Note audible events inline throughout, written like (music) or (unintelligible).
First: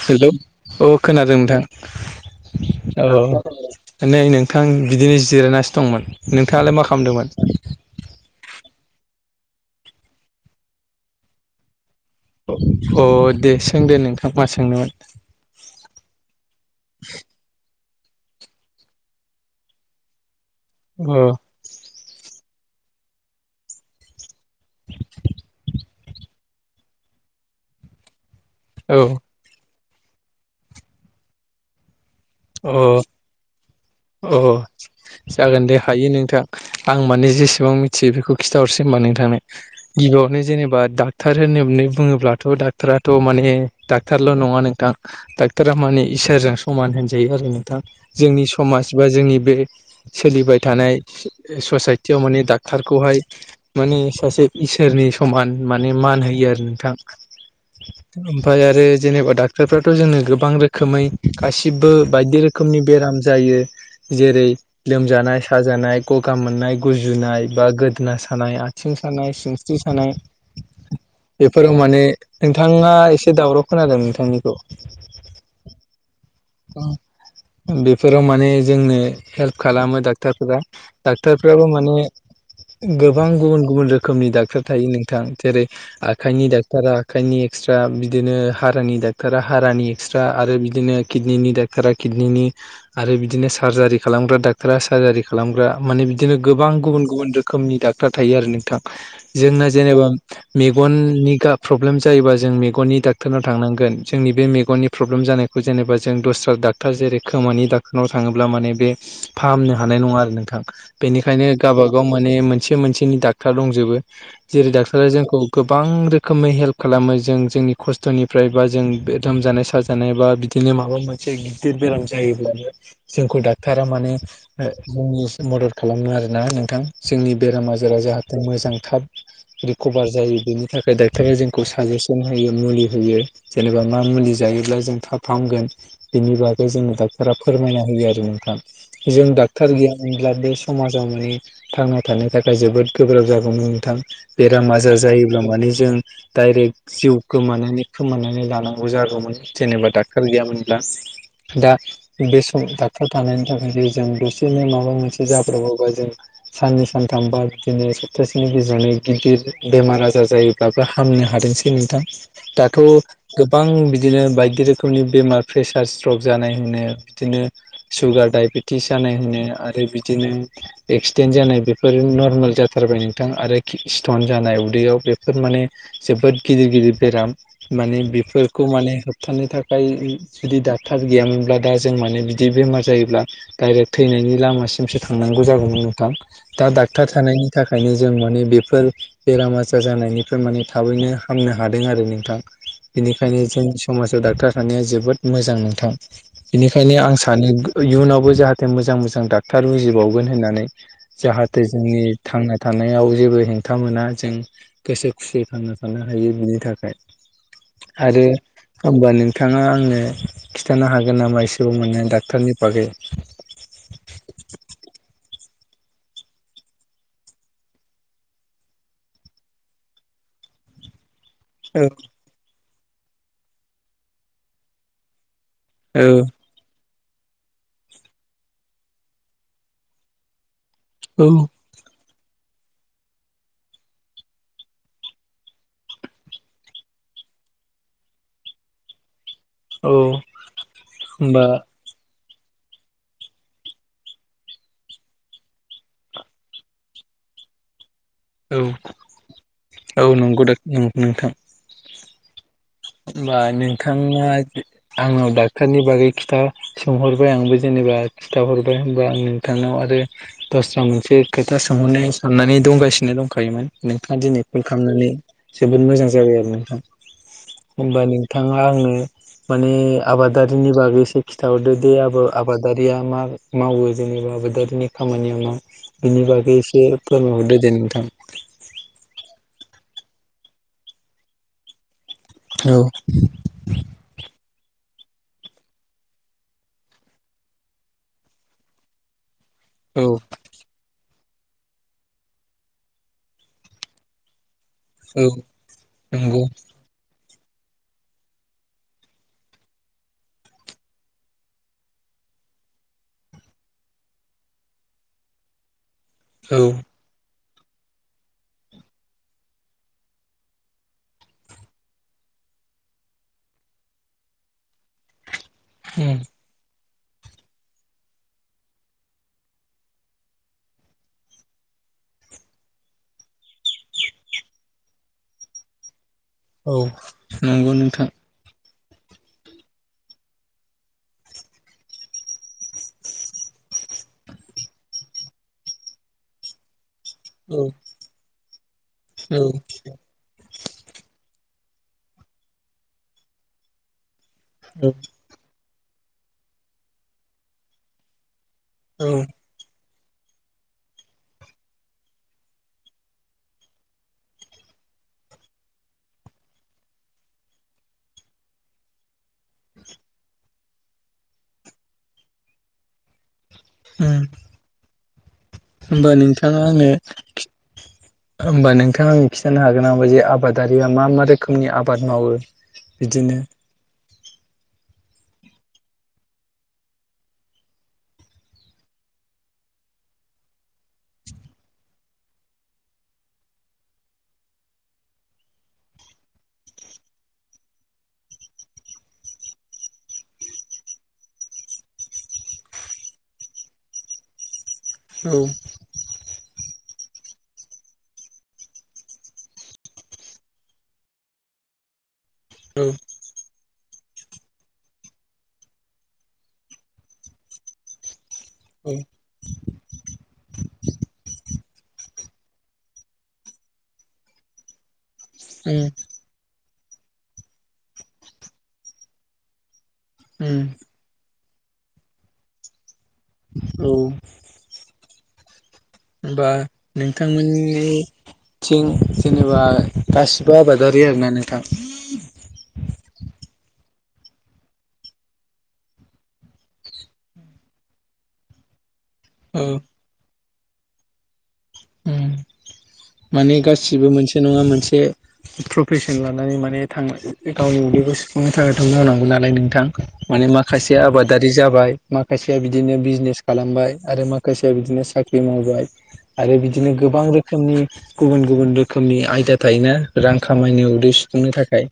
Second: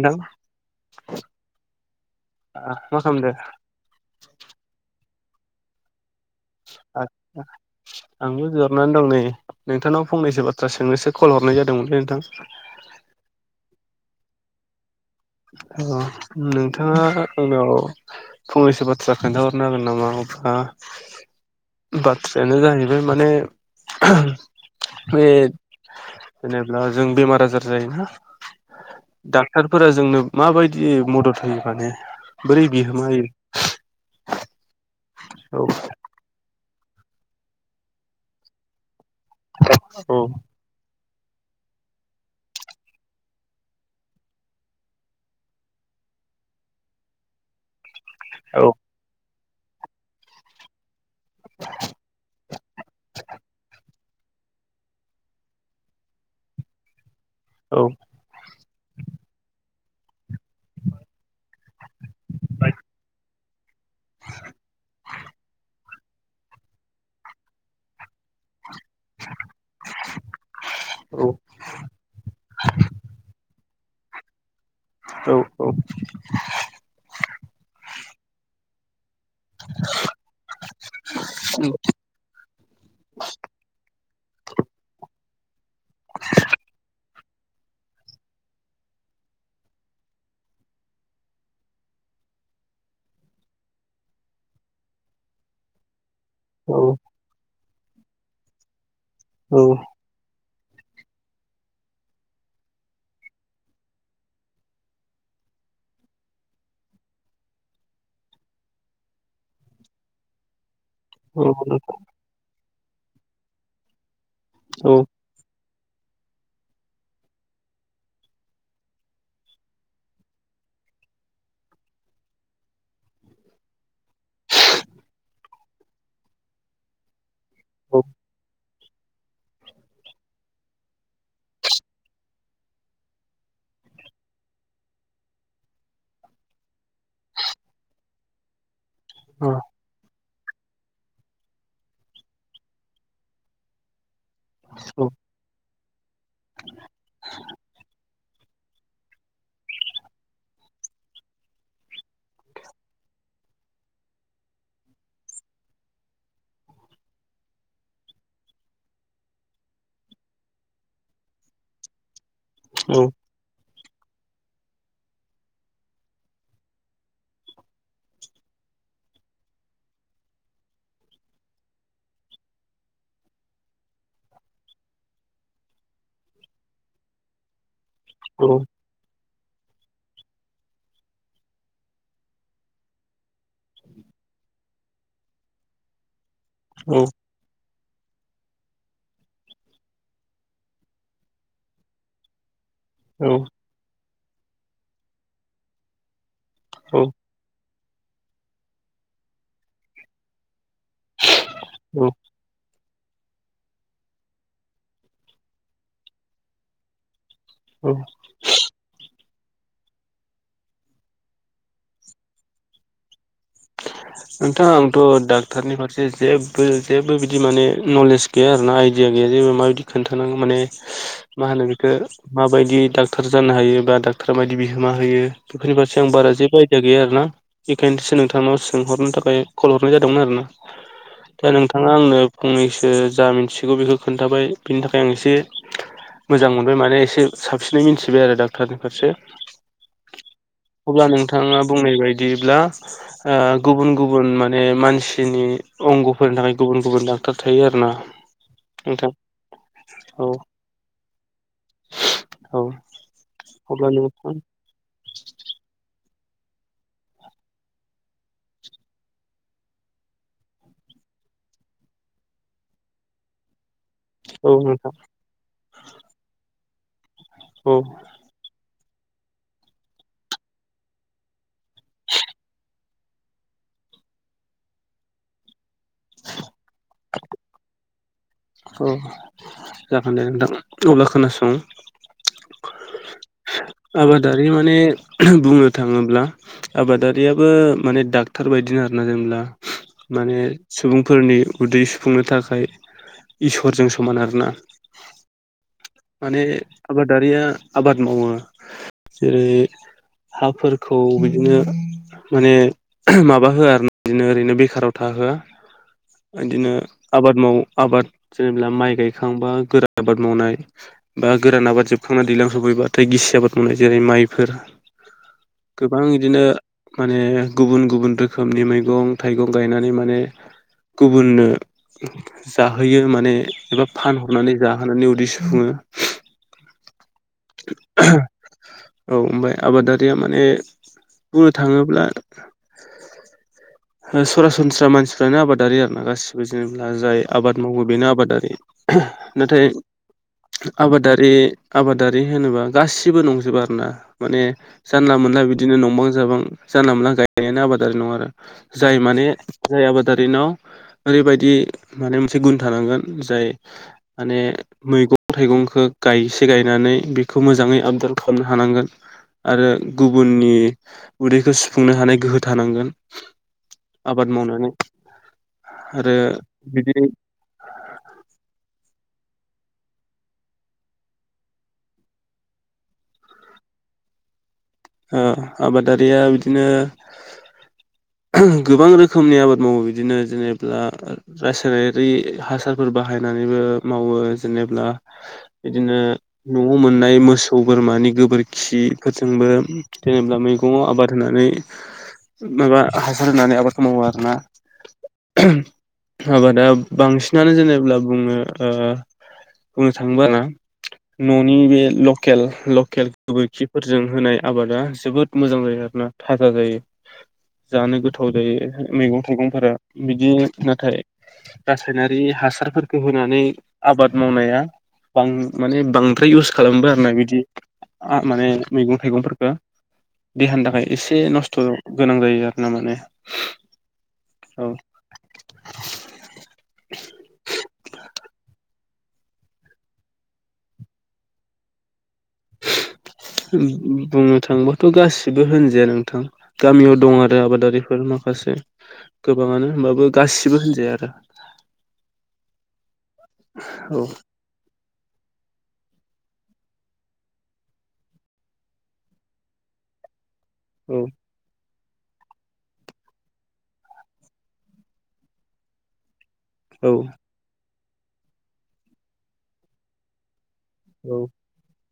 नोंथां हेल' मा औ खोनादों नोंथां खालामदो औ नै नोंथां बिदिनो जिरायनासो दंमोन नोंथाङालाय मा खालामदोंमोन आंबो बिहरनानै दं नै नोंथांनाव फंनैसो बाथ्रा सोंनोसो कल हरनाय जादोंमोनलै नोंथां अ दे सोंदो नोंथां मा सोंनोमोन औ नोंथाङा आंनाव फंनैसो बाथ्रा खोनन्थाहरनो हागोन नामा आ अ बाथ्रायानो जाहैबाय माने बे जेनेबा जों बेमार आजार जायोना औ डाक्टारफोरा जोंनो माबायदि मदद होयो माने बोरै अ बिहोमा होयो अ जागोन दे हायो नोंथां आं माने जेसेबां मिथियो बेखौ खिन्थाहरसै होनबा नोंथांनो गिबियावनो जेनेबा डाक्टार होननानै बुङोब्लाथ' डाक्टराथ' माने डाक्टारल' नङा नोंथां डाक्ट'रा माने इसोरजों समान होनजायो आरो नोंथां जोंनि औ समाज बा जोंनि बे सोलिबाय थानाय ससाइटियाव माने डाक्टारखौहाय माने सासे इसोरनि समान माने मान होयो आरो नोंथां औ ओमफ्राय आरो जेनेबा डाक्ट'रफ्राथ' जोंनो गोबां रोखोमै गासिबो बायदि रोखोमनि बेराम जायो जेरै लोमजानाय साजानाय गगा मोननाय गुजुनाय बा गोदोना सानाय सिथिं सानाय सिंस्रि सानाय औ बे फोराव माने नोंथाङा एसे दावराव खोनादों आरो नोंथांनिखौ। औ औ। बेफोराव माने जोंनो हेल्प खालामो डक्टरफोरा डक्टफ्राबो माने गोबां गुबुन गुबुन रोखोमनि डाक्टर थायो नोंथां जेरै आखाइनि डाक्टारा आखाइनि एक्सट्रा बिदिनो हारानि डाक्टारा हारानि एक्सट्रा आरो बिदिनो किडनिनि डक्टरा किडनिनि आरो बिदिनो सार्जारि खालामग्रा डाक्ट'रा सारजारि खालामग्रा माने बिदिनो गोबां गुबुन गुबुन रोखोमनि डाक्टार थायो आरो नोंथां औ जोंना जेनेबा मेगननि गा प्रब्लेम जायोबा जों मेगननि डाक्टरनाव थांनांगोन जोंनि बे मेगननि प्रब्लेम जानायखौ जेनेबा जों दस्रा डाक्टर जेरै खोमानि डाक्टरनाव थाङोब्ला माने बे फाहामनो हानाय नङा आरो नोंथां। बेनिखायनो औ गावबागाव माने मोनसे मोनसेनि डाक्टर दंजोबो, जेरै डाक्टरा जोंखौ गोबां रोखोमै हेल्प खालामो जों जोंनि खस्थ'निफ्राय बा जों लोमजानाय साजानाय बा बिदिनो माबा मोनसे गदिर बेराम जायोब्लाबो जोंखौ डाक्टरा माने ओ जोंनि मदद खालामो आरोना नोंथां। जोंनि बेराम आजारा जाहाथे मोजां थाब रिकभार जायो बेनि थाखाय डाक्टरा जोंखौ साजेसन होयो मुलि होयो। जेनेबा मा मुलि जायोब्ला जों थाब हामगोन। बेनि बागै जोंनो डाक्टरा फोरमायना होयो आरो नोंथां, जों डाक्टर गैया मोनब्ला बे समाजाव माने थांना थानो थाखाय जोबोद गोब्राब जागौमोन नोंथां। बेराम आजार जायोब्ला माने जों डाइरेक्ट जिउ गोमानानै खोमानानै लानांगौ जागौमोन जेनेबा डक्टर गैयामोनब्ला, दा बे सम डक्टर थानायनि थाखाय जे जों दसेनो माबा मोनसे जाब्रबोबा जों साननै सानथाम बा बिदिनो सप्तासेनि गेजेरावनो गिदिर बेमार आजार जायो बाबो हामनो हादोंसै नोंथां, दाथ' गोबां बिदिनो बायदि रोखोमनि बेमार प्रेसार स्ट्रक जानाय होनो, बिदिनो सुगार डायबेटिस जानाय होनो आरो बिदिनो एक्सिडेन्ट जानाय बेफोर नरमेल जाथारबाय नोंथां आरो खि स्टन जानाय उदैयाव बेफोर माने जोबोद गिदिर गिदिर बेराम माने बेफोरखौ माने होबथानो थाखाय जुदि डाक्टार गैयामोनब्ला दा जों माने बिदि बेमार जायोब्ला डाइरेक्ट थैनायनि लामासिमसो थांनांगौ जागौमोन नोंथां, दा डाक्टार थानायनि थाखायनो जों माने बेफोर बेराम आजार जानायनिफ्राय माने थाबैनो हामनो हादों आरो नोंथां। बेनिखायनो जोंनि समाजाव डक्टार थानाया जोबोद मोजां नोंथां। औ बेनिखायनो आं सानो इयुनावबो जाहाथे मोजां मोजां डाक्टार उजिबावगोन होननानै। जाहाथे जोंनि औ थांना थानायाव जेबो हेंथा मोना जों गोसो खुसियै थांना थानो हायो बिनि थाखाय। औ आरो होनबा नोंथाङा आंनो खिन्थानो हागोन नामा एसेबाव माने डाक्टरनि बागै। (inaudible) नोंथां आंथ' डाक्टारनि फारसे जेबो जेबो बिदि माने नलेज गैया आरोना आइडिया गैया जेबो माबायदि खोन्थानांगौ माने मा होनो औ बेखौ माबायदि डाक्टर जानो हायो बा डाक्टरा मा बायदि बिहोमा होयो बेफोरनि फारसे औ आं बारा जेबो आयदिया गैया आरोना इखायनोसो नोंथांनाव सोंहरनो थाखाय कल हरनाय जादोंमोन आरो ना। औ। दा नोंथाङा आंनो फंनैसो जा मिन्थिगौ बेखौ खोन्थाबाय बिनि थाखाय आं एसे मोजां मोनबाय माने एसे साबसिनै मिथिबाय आरो डाक्टरनि फारसे। औ अब्ला होमबा नोंथाङा बुंनाय बायदिब्ला ओ गुबुन गुबुन माने मानसिनि अंगफोरनि थाखाय गुबुन गुबुन डक्टर थायो आर ना। औ औ नंगौ नोंथां औ होमबा अब्ला नोंथाङा नोंथां आंनाव ड'क्टरनि बागै खिथा सोंहरबाय आंबो जेनेबा खिथाहरबाय होनबा आं नोंथांनाव आरो दस्रा मोनसे खोथा सोंहरनो साननानै दंगासिनो दंखायोमोन नोंथाङा दिनै औ कल नोंथां खालामनानै जोबोद मोजां जाबाय आरो नोंथां। औ होमबा नोंथाङा आंनो माने आबादारिनि बागै एसे खिन्थाहरदो दे आ आबादारिया मा मावो जेनेबा आबादारिनि खामानियावनो बिनि बागै एसे फोरमायहरदो दे नोंथां। अ जागोन दे नोंथां अब्ला खोनासं। औ आबादारि माने बुंनो थाङोब्ला आबादारियाबो माने डाक्टर बायदिनो आरोना जेनेब्ला औ माने सुबुंफोरनि उदै सुफुंनो थाखाय इसोरजों समान आरोना औ माने नंगौ आबादारिया आबाद मावो जेरै हाफोरखौ बिदिनो माने माबा होआ आरो ना बिदिनो ओरैनो बेखाराव थाहोआ औ बिदिनो आबाद माव आबाद जेनेबा माइ गायखांबा गोरा आबाद मावनाय बा गोरान आबाद जोबखांनानै दैलां सफैबाथाय गिसि आबाद मावनाय जेरै माइफोर गोबां बिदिनो माने गुबुन गुबुन रोखोमनि मैगं थाइगं गायनानै माने गुबुननो जाहोयो माने एबा फानहरनानै जाहोनानै उदिस हो औ नंगौ नोंथां। औ ओमफ्राय आबादारिया माने बुंनो थाङोब्ला सरासनस्रा मानसिफ्रानो आबादारि आरो ना गासिबो जेनेा जाय आबाद औ मावो बेनो आबादारि औ नाथाय आबादारि आबादारि होनोबा गासिबो नंजोबो आरो ना माने औ जानला मोनला बिदिनो नंबां जाबां जानला मोनला गायनायानो आबादारि नङा आरो जाय माने जाय आबादारिनाव ओरैबायदि माने मोनसे गुन थानांगोन जाय मानि मैगं थाइगंखौ गायसे गायनानै बेखौ मोजाङै आबदार खालामनो हानांगोन आरो गुबुननि उदैखौ सुफुंनो हानाय गोहो थानांगोन उम आबाद मावनानै होमबा आरो नोंथाङा आंनो बिदि होमबा नोंथाङां खिथानो हागोन ना जे आबादारिया मा मा रोखोमनि आबाद मावो बिदिनो आबादारिया बिदिनो गोबां रोखोमनि आबाद मावो बिदिनो जेनेब्ला रासायनारि हासारफोर बाहायनानैबो मावो जेनेबा बिदिनो न'आव मोननाय मोसौ बोरमानि गोबोरखिफोरजोंबो जेनेा मैगङाव आबाद होनानै माबा हासार होनानै आबादखौ मावो आरोना औ आबादा बांसिनानो जेनेब्ला बुङो बुंनो थाङोब ना न'नि बे ल औ लकेल गोबोरखिफोरजों होनाय आबादा जोबोद मोजां जायो आरोना थाजा जायो जानो गोथाव जायो उम मैगं थाइगंफोरा बिदि नाथाय गासायनारि हासारफोरखौ होनानै आबाद मावनाया ब माने बांद्राय इउस खालामो आरो ना बिदि माने मैगं थाइगंफोरखौ उम देहानि थाखाय एसे नस्थ' गोनां जायो आरो ना माने औ। औ बा नोंथांमोननि थिं जेनेबा गासिबो आबादारि आरोना नोंथां बुंनो थांङोबाथ' गासिबो होनजाया नोंथां गामियाव दं आरो आबादारिफोर माखासे औ गोबाङानो होनबाबो गासिबो होनजाया आरो उम माने गासिबो मोनसे नङा मोनसे प्रफेसन लानानै माने थां गावनि उदैखौ सुफुंनो थाखाय थांनानांगौ नालाय नोंथां माने माख औ खायसे आबाद दादि जाबाय माखासेया बिदिनो बिजनेस खालामबाय आरो माखासेया बिदिनो साख्रि मावबाय आरो औ बिदिनो गोबां रोखोमनि गुबुन गुबुन रोखोमनि आयदा थायोना रां खामायनो उदै औ सुफुंनो थाखाय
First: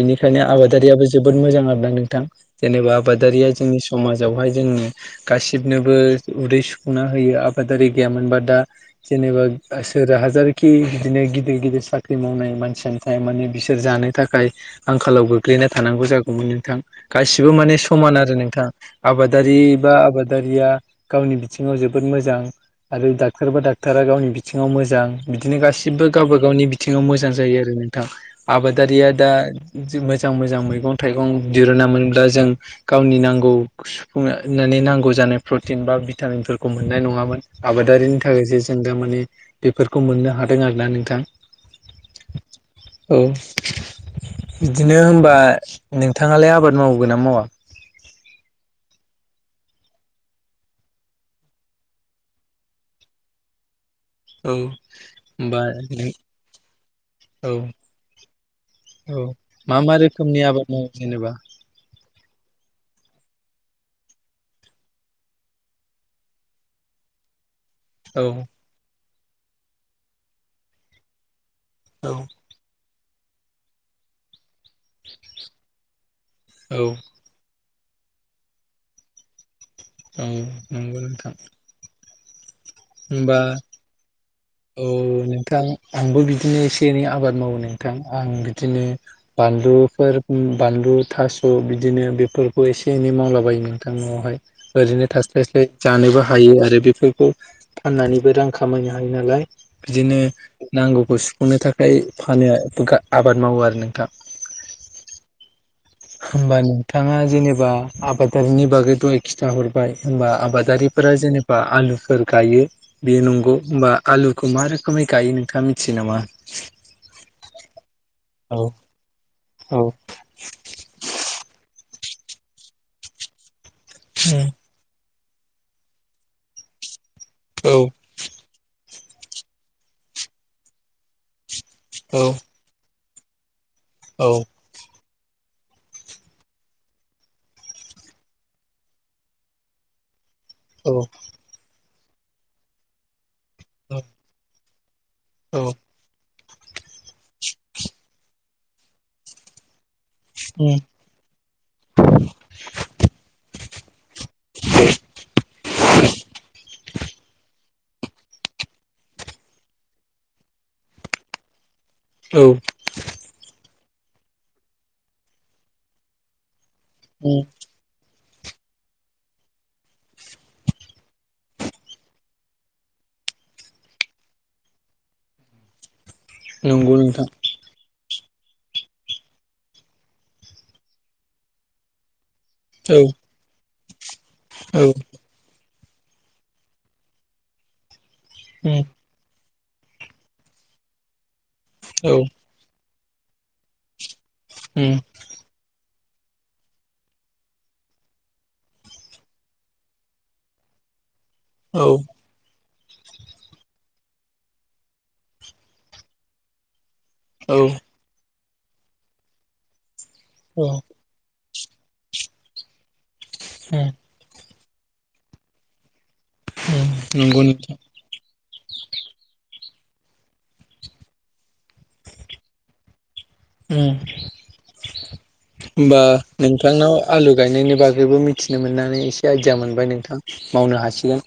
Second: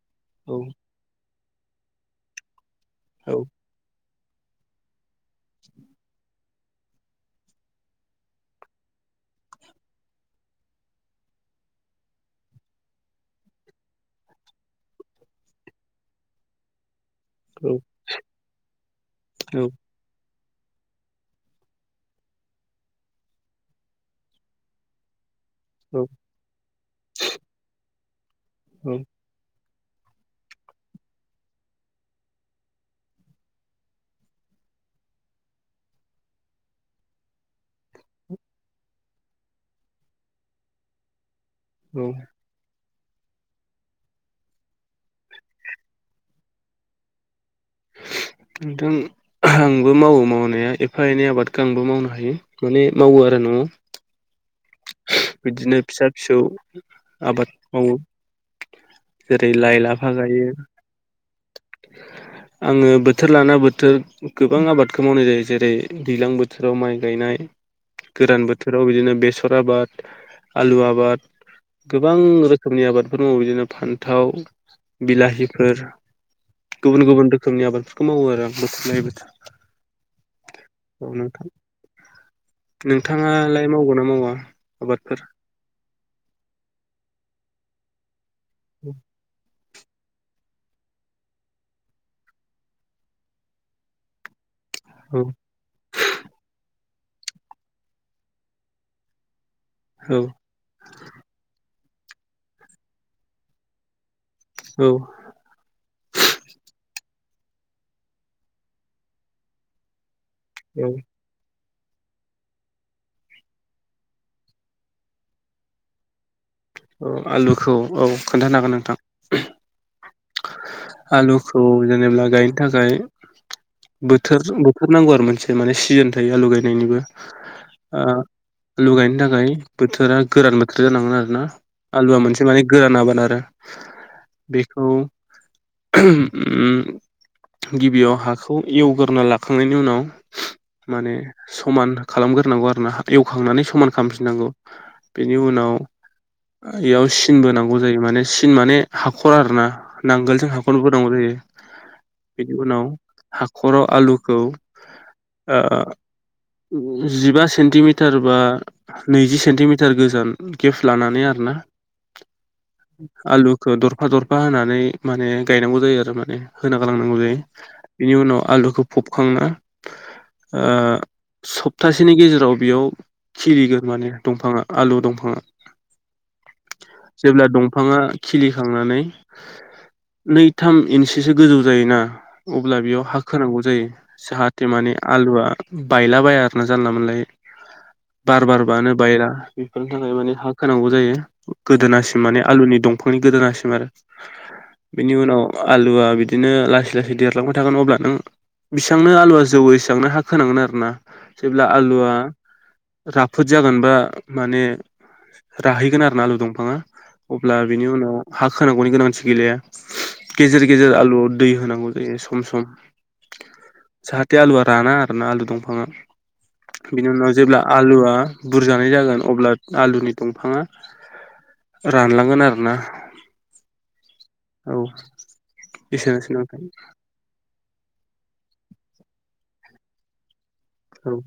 बेनिखायनो औ आबादारियाबो जोबोद मोजां आरो ना नोंथां जेनेबा औ आबादारिया जोंनि समाजावहाय जोंनि गासिबनोबो उदै सुफुंना होयो आबादारि गैयामोनबा दा जेनेबा सोर हाजारखि बिदिनो गिदिर गिदिर साख्रि मावनाय मानसिया थारमाने बिसोर जानो थाखाय आंखालाव गोग्लैना थानांगौ जागौमोन नोंथां गासिबो माने समान आरो नोंथां आबादारि बा आबाद आबादारिया गावनि बिथिङाव जोबोद मोजां आरो डाक्टर बा डक्ट'रा गावनि बिथिङाव मोजां बिदिनो औ गासिबो गावबा गावनि बिथिङाव मोजां जायो आरो नोंथां आबादारिया दा मोजां मोजां मैगं थाइगं दिरुना मोनब्ला जों गावनि नांगौ सुफुंनानै नांगौ जानाय प्रटिन बा भिटामिनफोरखौ मोननाय नङामोन आबादारिनि थाखायसो जों दा माने बेफोरखौ मोननो हादों आरोना नोंथां औ औ बिदिनो होनबा नोंथाङालाय आबाद मावगोन ना मावा? नोंथां आंबो मावो मावनाया एफा एनै आबादखौ आंबो मावनो हायो माने मावो आरो न'आव औ होनबा बिदिनो फिसा नों फिसौ आबाद औ मावो औ जेरै लाइ मा मा लाफा रोखोमनि गायो आबाद मावो जेनेबा आङो बोथोर लाना बोथोर गोबां आबादखौ मावनाय जायो जेरै दैज्लां बोथोराव माइ गायनाय औ गोरान बोथोराव बिदिनो बेसर आबाद आलु आबाद औ गोबां रोख रोखोमनि आबादफोर मावो बिदिनो फान्थाव बिलाहिफोर औ गुबुन गुबुन रोखोमनि आबादफोरखौ मावो आरो आं बोथोर लायै बोथोर औ नंगौ नोंथां होमबा नोंथाङालाय मावगौ ना मावा औ आबादफोर नोंथां आंबो बिदिनो एसे एनै आबाद मावो नोंथां आं बिदिनो बानलुफोर बानलु थास' बिदिनो बेफोरखौ एसे एनै मावलाबायो नोंथां न'आवहाय ओरैनो औ थास्लायस्लाय जानोबो हायो आरो बेफोरखौ फाननानैबो रां खामायनो हायो नालाय बिदिनो औ नांगौखौ सुफुंनो थाखाय फानो (unintelligible) गा आबाद मावो आरो नोंथां औ होमबा नोंथाङा जेनेबा आबादारिनि बागै दहाय खिथा हरबाय होनबा औ आबादारिफोरा जेनेबा आलुफोर गायो बेयो नंगौ होमबा आलुखौ मा रोखोमै गायो नोंथाङा मिथियो नामा? औ आलुखौ औ खोन्थानो हागोन नोंथां औ आलुखौ जेनेबा गायनो थाखाय बोथोर थारनांगौ आरो मोनसे माने सिजोन थायो आलु गायनायनिबो औ आलु गायनो थाखाय बोथोरा गोरान बोथोर जानांगोन आरो ना आलुआ मोनसे माने गोरान आबोन आरो औ बेखौ गिबियाव हाखौ एवगोरना लाखांनायनि उनाव माने समान खालामग्रोनांगौ आरो ना एवखांनानै समान खालामफिननांगौ बेनि औ उनाव इयाव सिनबो नांगौ जायो माने सिन माने हाखर आर ना नांगोलजों हाख उम गौ जायो बेनि उनाव हाख'राव आलुखौ जिबा सेन्टिमिटार बा नैजि सेन्टिमिटार गोजान गेप लानानै आर ना औ आलुखौ दरफा दरफा होनानै माने गायनांगौ जायो आरो माने होना गालांनांगौ जायो उम बेनि उनाव आलुखौ फबखांना सप्तासेनि गेजेराव बेयाव खिलिगोन माने दंफाङा आलु दंफाङा नंगौ नोंथां जेब्ला दंफाङा खिलिखांनानै नैथाम इन्ससो गोजौ जायोना अब्ला औ बेयाव हा खोनांगौ जायो जाहाथे औ माने आलुआ बायला बाया आरोना जानला मोनलाय बार उम बारबानो बायो ना बेफोरनि थाखाय माने हा खोनांगौ जायो औ गोदोनासिम माने आलुनि दं बेखनि गोदोनासिम आरो (inaudible) नि उनाव आलुआ बिदिनो लासै लासै देरलांबाय थागोन अब्ला नों बेसेबांनो आलुवा जौओ एसेबांनो हा खोनांगोन आरो ना जेब्ला औ आलुा राफोद जागोनबा माने राहैगोन आरो न आलु दंफाङा औ अब्ला उम बिनि उनाव हा खांगौनि गोनांथि गैलिया गेजेर गेजेर आलु दै होनांगौ जायो सम सम (inaudible) जाहााथे आलुआ राना आरोना आलु दंफाङा उम बिनि उनाव नंगौ जेब्ला नोंथां आलुआ बुरजानाय जागोन अब्ला आलुनि दंफांङा रानलांगोन आरो ना उम औ होमबा एसेनोसै नोंथां नोंथांनाव आलु गायनायनि बागैबो मिथिनो मोननानै एसे आइदिया मोनबाय नोंथां मावनो औ हासिगोन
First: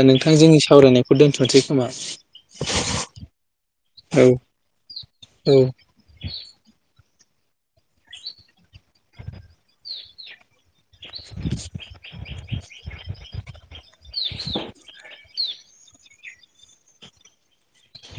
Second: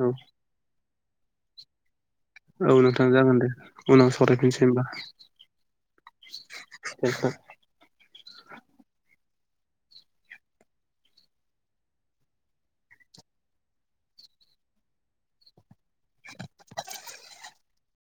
औ नोंथां जोंनि सावरायनायखौ दोन्थ'नोसै खोमा औ नोंथां जागोन दे उनाव औ सरायफिनसै होनबा औ (unintelligible) (unintelligible) (unintelligible)